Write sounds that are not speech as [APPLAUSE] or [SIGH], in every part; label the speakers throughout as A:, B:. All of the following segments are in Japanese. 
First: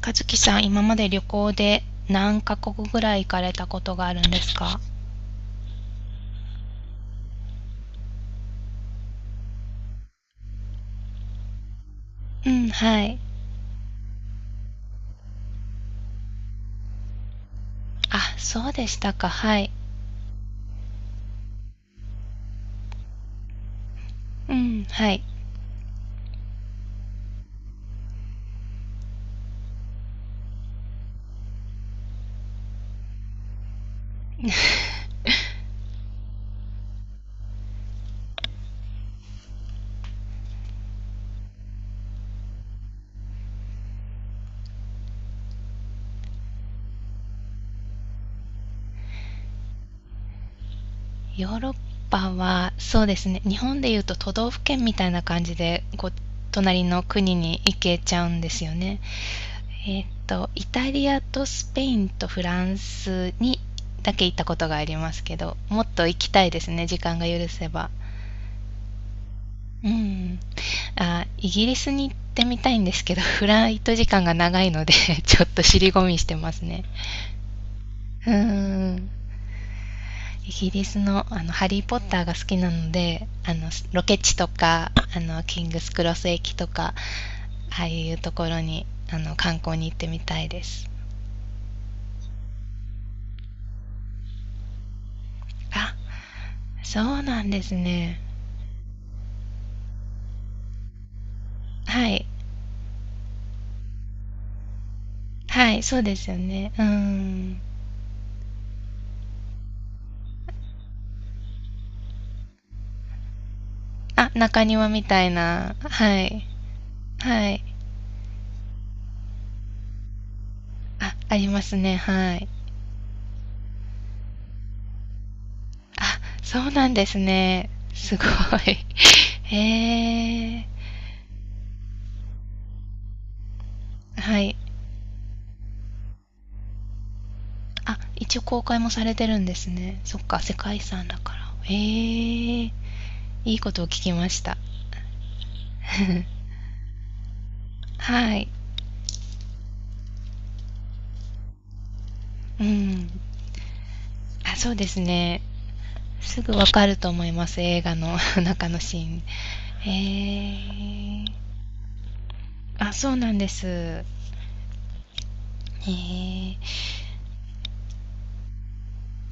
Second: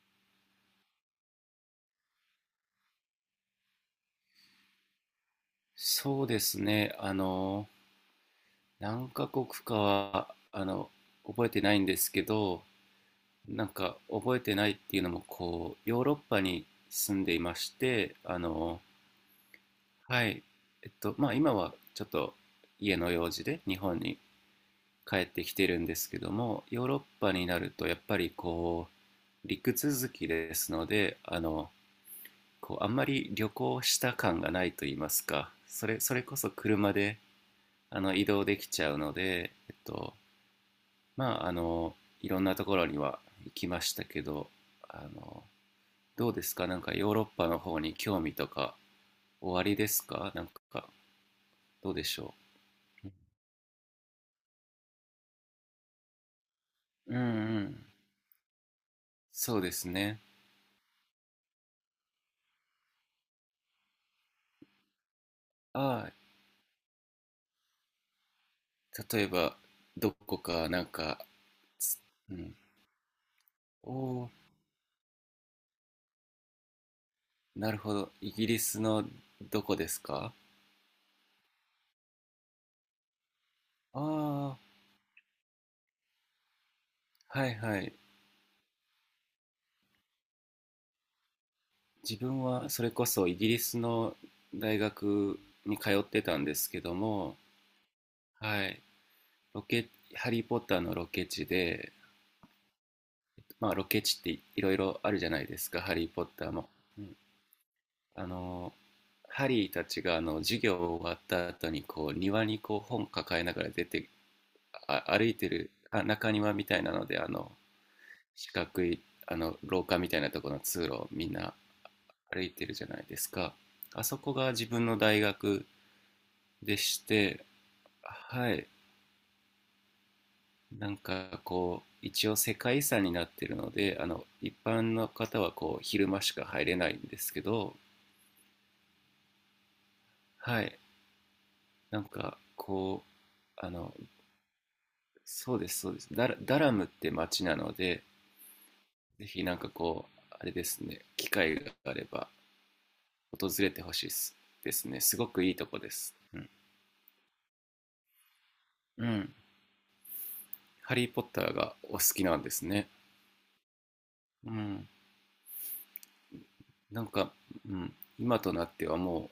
A: 和樹さん、今まで旅行で何カ国ぐらい行かれたことがあるんですか？
B: そうですね。何カ国かは、覚えてないんですけ
A: う
B: ど、
A: ん、はい。
B: なんか覚えてないっていうのも、こう、ヨーロッパに住んでいまして、
A: あ、そうでしたか。はい。
B: はい。まあ今はちょっと家の用事で日本に
A: うん、は
B: 帰
A: い。
B: ってきてるんですけども、ヨーロッパになるとやっぱりこう、陸続きですので、こう、あんまり旅行した感がないと言いま
A: [LAUGHS]
B: すか、それこそ車で、移動できちゃうので、まあ、いろんなところには行きましたけど、あの、どうですか？なんかヨーロッパの方に興味とか、おありですか？なんか、
A: ヨーロッ
B: どうでし
A: パ
B: ょ
A: は、そうですね。日本でいうと都道府県みたいな感じで、こう、隣の
B: う？うん
A: 国
B: う
A: に行
B: ん。
A: けちゃうんですよね。
B: そうですね。
A: イタリアとスペインとフランスにだけ行ったことがありますけど、もっと
B: ああ、
A: 行きたいですね。時間が許せば。
B: 例えば、
A: う
B: ど
A: ん。
B: こか、なんか、
A: あ、イギリス
B: つ
A: に行っ
B: う
A: て
B: ん。
A: みたいんですけど、[LAUGHS] フライト時間
B: おー、
A: が長いので [LAUGHS] ちょっと尻込みしてますね。
B: なるほど。
A: う
B: イギリス
A: ー
B: の
A: ん。
B: どこですか？
A: イギリスの、ハリー・ポッターが好きなので、ロケ地と
B: ああ、
A: か、キングスクロス駅とか、
B: はいは
A: ああ
B: い。
A: いうところに、観光に行ってみたいです。
B: 自分はそれこそイギリスの大学に通
A: あ、
B: ってたんですけど
A: そう
B: も、
A: なんですね。
B: はい、ロケ、ハリー・ポッターのロケ地で、
A: はい。
B: まあロケ地っていろいろあるじゃないです
A: はい、
B: か、ハ
A: そう
B: リー・
A: で
B: ポッ
A: すよ
B: ターも。
A: ね。うー
B: うん、
A: ん。
B: あの、ハリーたちが授業終わった後にこう庭にこう本抱えながら出て
A: あ、中庭みた
B: 歩
A: い
B: いてる
A: な。は
B: 中
A: い。
B: 庭みたいなので
A: はい。
B: 四角い廊下みたいなところの通路を
A: あ、
B: みん
A: あり
B: な
A: ますね。は
B: 歩
A: い。
B: いてるじゃないですか。あそこが自分の大学
A: あ、そう
B: で
A: なん
B: し
A: です
B: て、
A: ね。すごい。
B: はい、
A: [LAUGHS] へえ。
B: なんかこう、一応世界遺産になってるので、
A: は
B: 一
A: い。
B: 般の方はこう、昼間しか入れないんですけど、
A: あ、一応公開もされてるんですね。そっか、世
B: は
A: 界
B: い、
A: 遺産だから。へえ。
B: なんか
A: い
B: こう、
A: い
B: あ
A: ことを
B: の、
A: 聞きました。
B: そうです、そうです。ダラムって町なので、
A: はい。
B: ぜひなんかこう、あれですね、機会があれば
A: うん。
B: 訪れてほしいです
A: あ、そ
B: で
A: うで
B: す
A: す
B: ね。すご
A: ね。
B: くいいとこです。う
A: す
B: ん。
A: ぐわかると思います、映画の [LAUGHS] 中のシ
B: う
A: ーン。
B: ん。ハリー・ポッ
A: へえ。
B: ターがお好きなんですね。
A: あ、そうなんです。へ
B: うん。
A: え。
B: なんか、うん。今となっては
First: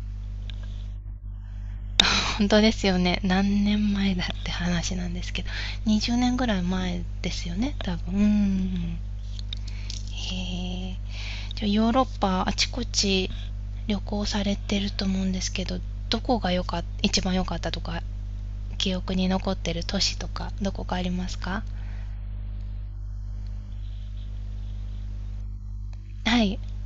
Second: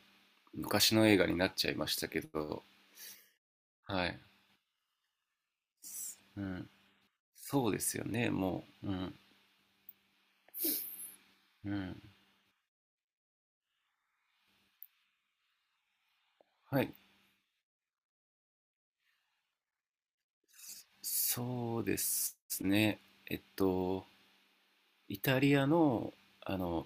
B: 昔の映画になっちゃいましたけ
A: 本当
B: ど、
A: ですよね。何年
B: は
A: 前
B: い。
A: だって話なんですけど、20年
B: う
A: ぐらい
B: ん、
A: 前ですよ
B: そう
A: ね、
B: で
A: 多
B: すよ
A: 分。う
B: ね、もう。う
A: ん。
B: ん、
A: へえ。じゃあ
B: う
A: ヨーロ
B: ん。
A: ッパあちこち旅行されてると思うんですけど、どこがよか
B: は
A: っ
B: い。
A: 一番良かったとか、記憶に残ってる都市とか、どこかありますか？
B: そうですね。えっと、イタリアの、
A: は
B: あ
A: い。
B: の、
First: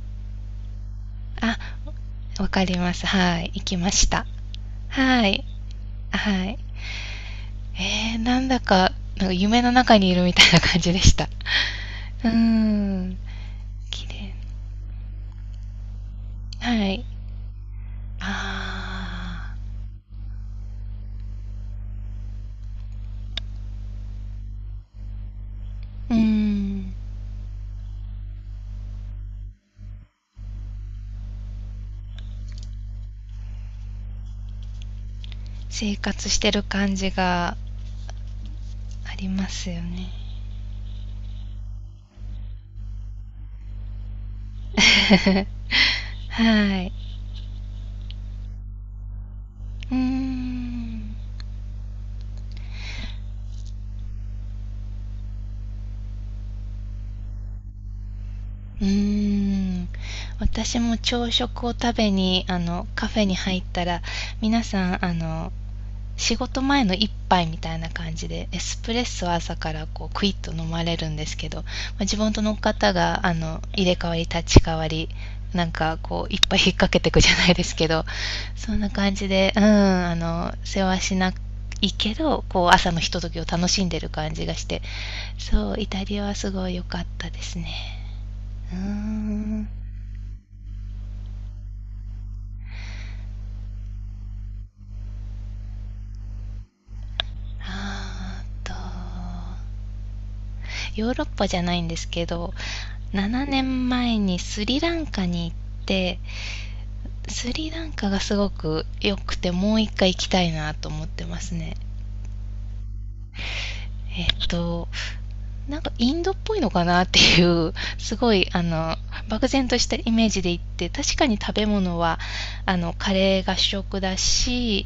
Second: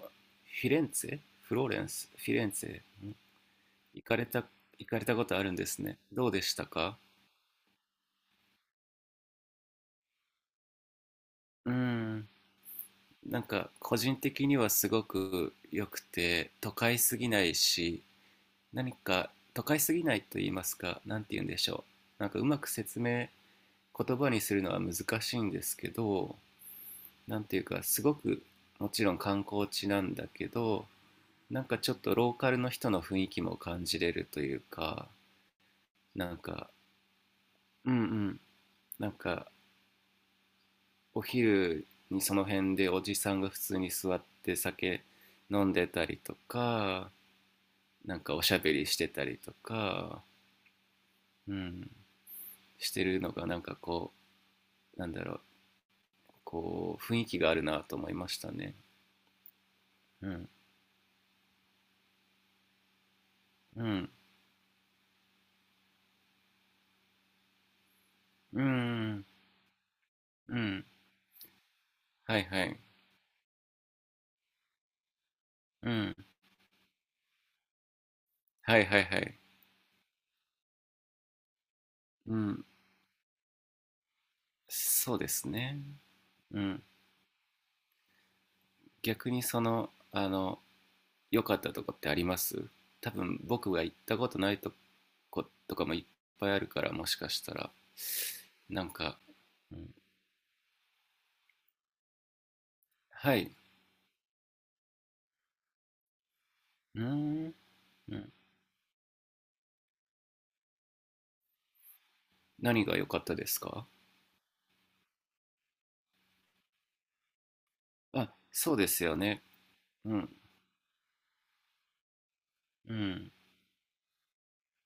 A: あ、
B: フィレ
A: わ
B: ン
A: か
B: ツ
A: りま
B: ェ
A: す。はい。行きま
B: 行
A: し
B: かれ
A: た。
B: た、行かれたこ
A: は
B: と
A: い。
B: あるんですね。どうで
A: は
B: し
A: い。
B: たか？
A: えー、なんだか、なんか夢の中にいるみたいな感じでした。
B: う
A: う
B: ん。
A: ーん。
B: なんか、個
A: 綺
B: 人
A: 麗。
B: 的にはすごく良くて、都
A: は
B: 会
A: い。
B: すぎないし、何か
A: ああ、
B: 都会すぎないと言いますか、何て言うんでしょう、なんかうまく説明、言葉にするのは難しいんですけ
A: うー
B: ど、
A: ん、
B: 何ていうかすごく、もちろん観光地なんだけど、なんかちょっとローカルの人の雰囲気も感じれるというか、
A: 生活
B: な
A: し
B: ん
A: てる
B: か、
A: 感じが
B: うんうん、なん
A: ありま
B: か
A: すよね。
B: お昼にその辺でおじさんが普通に座って酒
A: [LAUGHS]
B: 飲んでたりと
A: はい。
B: か、なんかおしゃべりしてたりと
A: うー
B: か、
A: ん。
B: うん、してるのがなんかこう、なんだろう、こう、雰囲気があるなと思いましたね。
A: うーん。
B: うん。
A: 私も朝食を食べに、カフェに入った
B: う
A: ら、
B: ん。
A: 皆さん、仕事前の一杯みたいな感じでエ
B: う
A: スプレッソ
B: ん。
A: を朝からこうクイッと
B: う
A: 飲ま
B: ん。
A: れるんですけど、まあ、自分
B: は
A: と
B: い
A: の
B: はい。
A: 方が入れ替わり立ち替わりなん
B: う
A: か
B: ん。
A: こういっぱい引っ掛けていくじゃないですけど、そ
B: は
A: ん
B: い
A: な
B: はい
A: 感
B: は
A: じ
B: い。
A: で、うん、世話しないけ
B: う
A: どこ
B: ん。
A: う朝のひとときを楽しんでる感じがして、
B: そうです
A: そう、
B: ね。
A: イタリアはす
B: う
A: ごい
B: ん。
A: 良かったですね。うー
B: 逆にそ
A: ん。
B: の、良かったとこってあります？多分僕が行ったことないとことかもいっぱいあるから、もしかしたら。
A: あー
B: なんか、
A: と
B: うん、
A: ヨーロッパじゃないんですけど、
B: は
A: 7
B: い。
A: 年前にスリランカに行って、
B: うー
A: ス
B: ん。
A: リランカ
B: う
A: が
B: ん。
A: すごく良くて、もう一回行きたいなと思ってますね。
B: 何が良かったですか？
A: えっと、なんかインドっぽいのかなっていう、すご
B: あ、
A: い、
B: そうですよね。
A: 漠然としたイ
B: う
A: メー
B: ん。
A: ジで行って、確かに食べ物は、
B: う
A: カ
B: ん。
A: レーが主食だし、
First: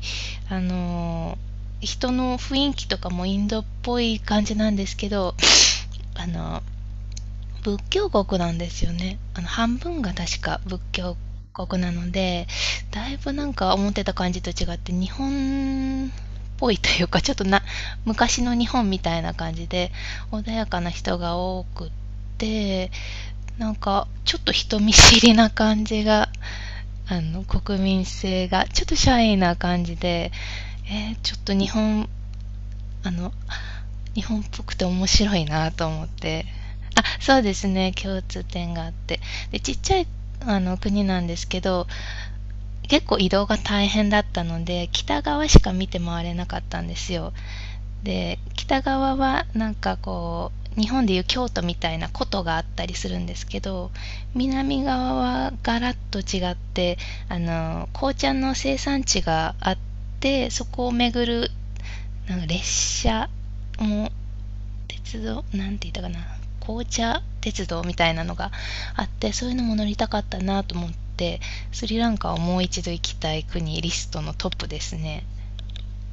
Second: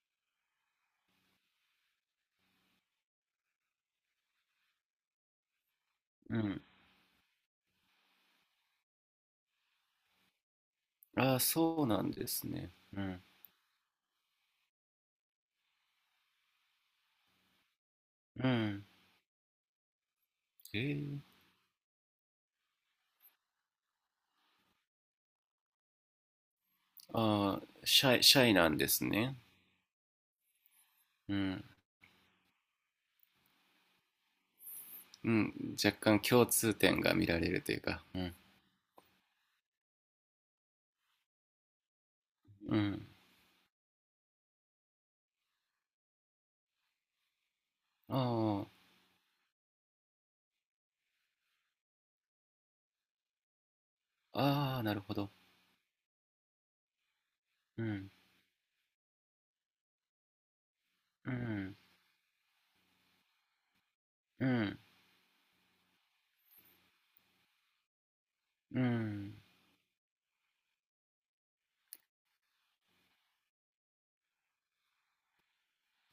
A: あの、人の雰囲気とかもインドっぽい感じなんですけど、あ
B: うん。
A: の、仏教国なんですよね。半分が確か仏教
B: ああ、
A: 国
B: そう
A: な
B: な
A: の
B: んで
A: で、
B: すね。う
A: だい
B: ん。
A: ぶなんか思ってた感じと違って、日本っぽいというか、ちょっとな、昔
B: う
A: の日
B: ん。
A: 本みたいな感じで、穏や
B: え
A: かな人
B: ー、
A: が多くって、なんか、ちょっと人見知りな感じが、
B: ああ、
A: 国民
B: シャイ、シ
A: 性
B: ャイ
A: が、
B: なん
A: ちょっ
B: で
A: と
B: す
A: シャイ
B: ね。
A: な感じで、えーち
B: う
A: ょっと
B: ん。
A: 日本、あの、日本っぽくて面
B: う
A: 白いな
B: ん。
A: と
B: 若
A: 思っ
B: 干
A: て。
B: 共通点
A: あ、
B: が見
A: そ
B: ら
A: う
B: れ
A: で
B: る
A: す
B: という
A: ね、
B: か。う
A: 共
B: ん。
A: 通点があって。で、ちっちゃい、国なんですけど、
B: う
A: 結
B: ん。
A: 構移動が大変だったので、北側しか見て回れなかったんですよ。
B: あ
A: で、北側はなんかこう、日本でいう京都みたいな古都があったりするんですけど、
B: あ、あ
A: 南
B: あ、なるほ
A: 側
B: ど。
A: はガラッと違って、
B: うん。
A: 紅茶の生産地があって、そこを巡
B: う
A: る
B: ん。
A: なんか列車も、
B: うん。
A: 鉄道なんて言ったかな、紅茶鉄道みたいなのが
B: う
A: あって、
B: ん。
A: そういうのも乗りたかったなと思って、スリランカをもう一度行きたい国リストのトップですね。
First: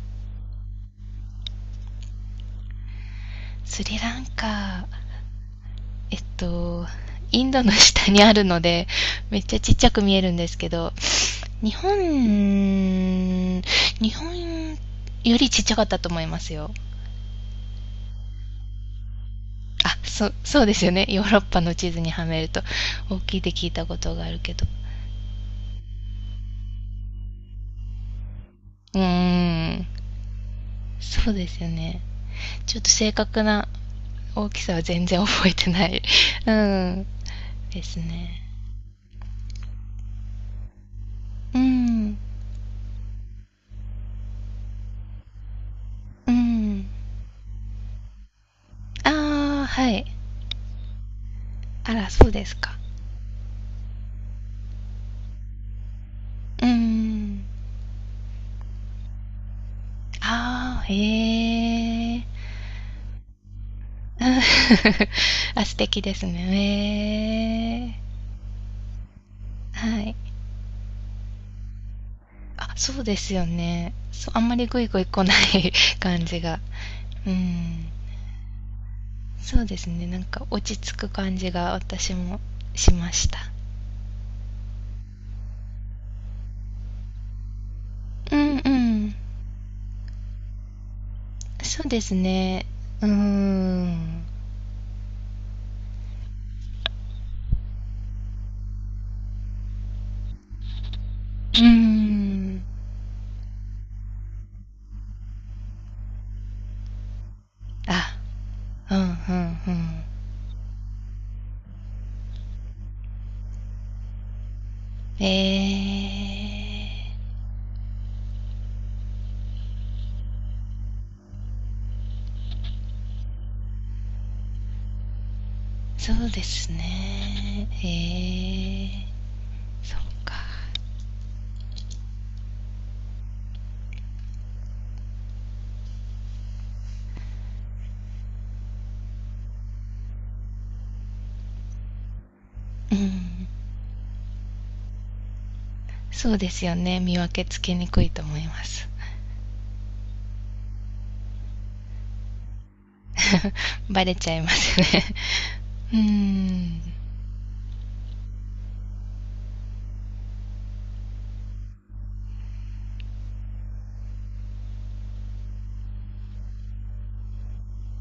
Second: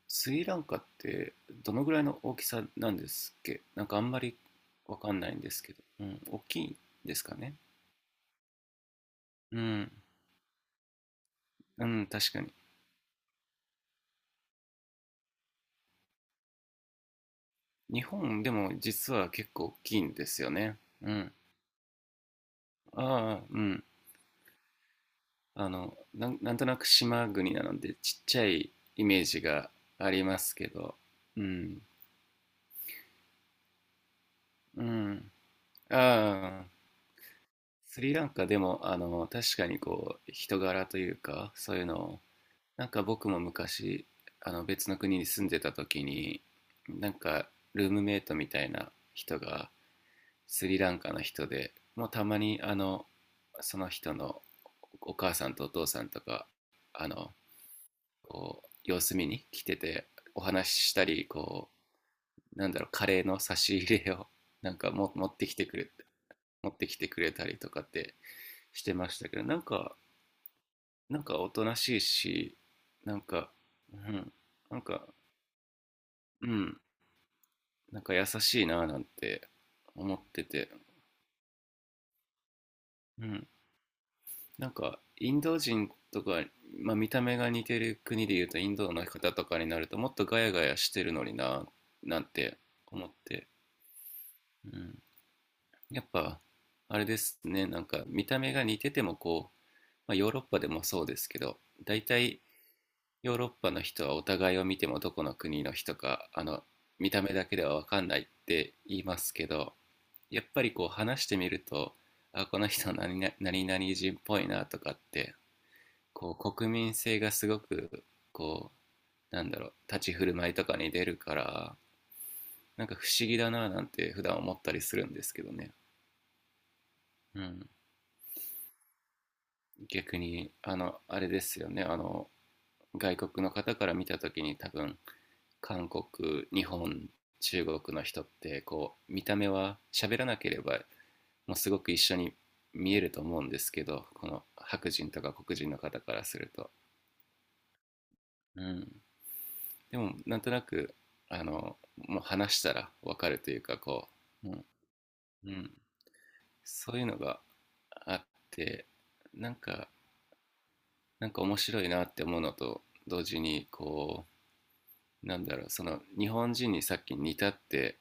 B: スリランカってどのぐらいの大きさなんですっけ？
A: ス
B: なんか
A: リ
B: あん
A: ラ
B: ま
A: ン
B: り
A: カ、
B: わかんないんですけど。う
A: え
B: ん。
A: っ
B: 大きいん
A: と
B: ですか
A: イン
B: ね。
A: ドの下にあるのでめっちゃ
B: う
A: ちっちゃ
B: ん。
A: く見えるんですけど、日
B: う
A: 本
B: ん、確かに。
A: 日本よりちっちゃかったと思いますよ。
B: 日本でも実は結構大き
A: あ、
B: いんで
A: そ、
B: すよ
A: そうで
B: ね。
A: すよね、
B: う
A: ヨー
B: ん。
A: ロッパの地図にはめると大きいっ
B: ああ、
A: て
B: う
A: 聞いた
B: ん。
A: ことがあるけど、
B: あの、なんとなく島国なのでちっちゃい
A: うー
B: イメージが
A: ん、
B: ありますけど、
A: そう
B: う
A: ですよ
B: ん、
A: ね。ちょっと正確な大きさは
B: う
A: 全然
B: ん。
A: 覚えてない [LAUGHS] う
B: ああ、
A: ん。です
B: スリラン
A: ね。
B: カでも、確かにこう、人柄というか、
A: う
B: そういうの
A: ん。
B: を、なんか僕も昔、別の国に住んでた時
A: う
B: に、
A: ん。
B: なんか、ルームメイトみたいな人
A: ああ、
B: が、
A: はい。
B: スリランカの人で、
A: あ
B: も
A: ら、
B: うた
A: そう
B: ま
A: です
B: に、
A: か。
B: その人のお母さんとお父さんとか、
A: う
B: あの、
A: ん。
B: こう様子見に来てて、お話し
A: ああ、
B: し
A: へ
B: たり、こ
A: え。うん。
B: う、なんだろう、カレーの差し入れ
A: [LAUGHS]
B: を [LAUGHS] なんかも持ってき
A: あ、
B: て
A: 素
B: くれ
A: 敵です
B: 持ってきてくれたりとか
A: ね。へ
B: って
A: え。
B: してましたけど、なんか、
A: はい。
B: なんかおとなしいし、
A: あ、そう
B: な
A: で
B: ん
A: すよ
B: か、
A: ね。
B: う
A: そう、
B: ん、
A: あんまり
B: な
A: グ
B: ん
A: イグイ
B: か、
A: 来ない [LAUGHS] 感じ
B: う
A: が。
B: ん、
A: うん。
B: なんか優しいななんて
A: そうですね。
B: 思
A: な
B: っ
A: ん
B: て
A: か落
B: て、
A: ち着く感じが私もしま
B: う
A: した。
B: ん、なんかインド人とか、まあ、見た目が似てる国で
A: う
B: いう
A: ん
B: とイ
A: う
B: ンドの
A: ん。
B: 方とかになるともっとガヤガヤしてるのにな、
A: そうです
B: なんて
A: ね。う
B: 思
A: ー
B: って、
A: ん。う
B: うん、やっぱ、あれですね、なんか見た目が似ててもこう、まあ、ヨーロッパでもそうですけど、
A: ー
B: 大体
A: ん。
B: ヨーロッパの人はお互いを見てもどこの国の人か、見た目だけでは分かん
A: あ、
B: ないって
A: うん
B: 言
A: う
B: い
A: んう
B: ますけ
A: ん。
B: ど、やっぱりこう話してみると、あ、この人何々何々人っぽいなとかっ
A: え
B: て、こう国民性がすごく、こう、なんだろう、立ち振る舞いとかに出るから、なんか不思議だななんて普段思ったりするんですけどね。
A: ー、そうです
B: う
A: ね。
B: ん。
A: えー、そっ
B: 逆
A: か。
B: にあれですよね、外国の方から見た時に多分、韓国、日本、中国の人ってこう見た目は、喋らなければもうすごく一緒に
A: う
B: 見えると思う
A: ん。
B: んですけど、この白人とか黒人の方から
A: そう
B: す
A: で
B: る
A: す
B: と、
A: よね、見分けつけにくいと思い
B: う
A: ます。
B: ん、でもなんとなく、もう話したら分かるというか、
A: [LAUGHS] バ
B: こ
A: レちゃいま
B: う、うん
A: すね。
B: うん、
A: うーん。
B: そういうのがあって、なんか、なんか面白いなって思うのと同時に、なんだろう、その日本人にさっき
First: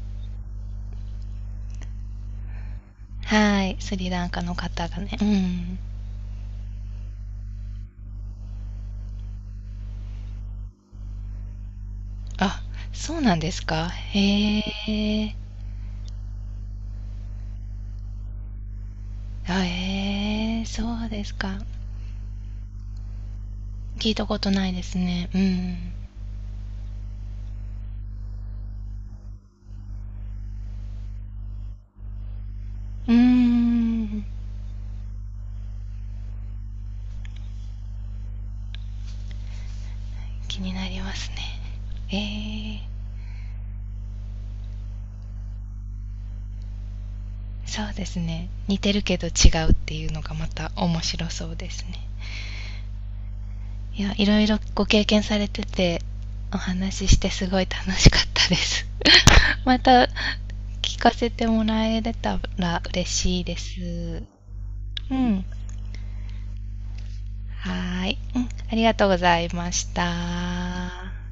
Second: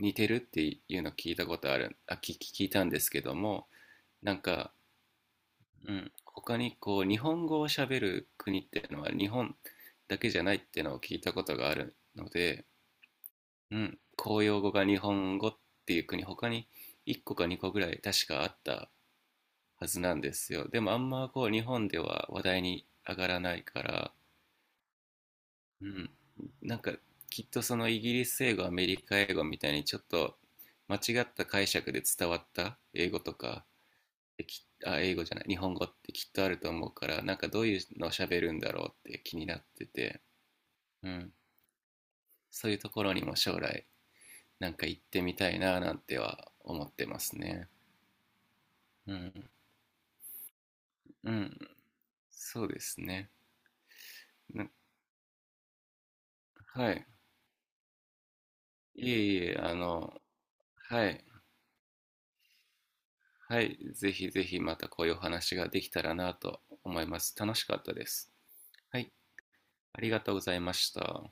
B: 似てるっていうの聞いたことある、聞いたんですけど
A: は
B: も、
A: い、スリラン
B: なん
A: カの
B: か、
A: 方がね、うん。
B: うん、他にこう、日本語を喋る国っていうのは日本だけじゃないっていうのを聞いたことがあるの
A: あ、
B: で、
A: そうなんです
B: う
A: か。
B: ん、公
A: へ
B: 用語が日
A: え。
B: 本語っていう国、他に1個か2個ぐらい確かあった
A: あ、
B: はずなんです
A: えー
B: よ。でもあ
A: そう
B: ん
A: で
B: ま
A: す
B: こう、
A: か。
B: 日本では話題に上がらないか
A: 聞
B: ら、
A: いたことないですね。うんう
B: う
A: ん
B: ん、なんかきっとその、イギリス英語、アメリカ英語みたいにちょっと間違った解釈で伝わった英語とか
A: ーん、
B: って、英語じゃない日本語ってきっとあると思うから、なんかどういうのを喋るんだろうって気になってて、
A: 気になり
B: う
A: ます
B: ん、
A: ね。
B: そういう
A: え
B: と
A: ー、
B: ころにも将来なんか行ってみたいななんては思ってますね。
A: そうですね。似てる
B: う
A: けど違
B: ん、
A: うっていうのがまた面白
B: う
A: そう
B: ん、
A: ですね。
B: そうですね。
A: いや、いろいろ
B: な
A: ご経験されてて、お
B: は
A: 話
B: い。
A: ししてすごい楽しかったです。
B: いえいえ、
A: [LAUGHS] また聞
B: は
A: か
B: い。
A: せてもらえれたら嬉しいで
B: はい、ぜ
A: す。
B: ひぜひまたこうい
A: う
B: うお
A: ん、は
B: 話ができたらなと思います。楽しかったで
A: ーい。
B: す。
A: うん、ありが
B: は
A: とう
B: い、
A: ございまし
B: ありがとうございまし
A: た。
B: た。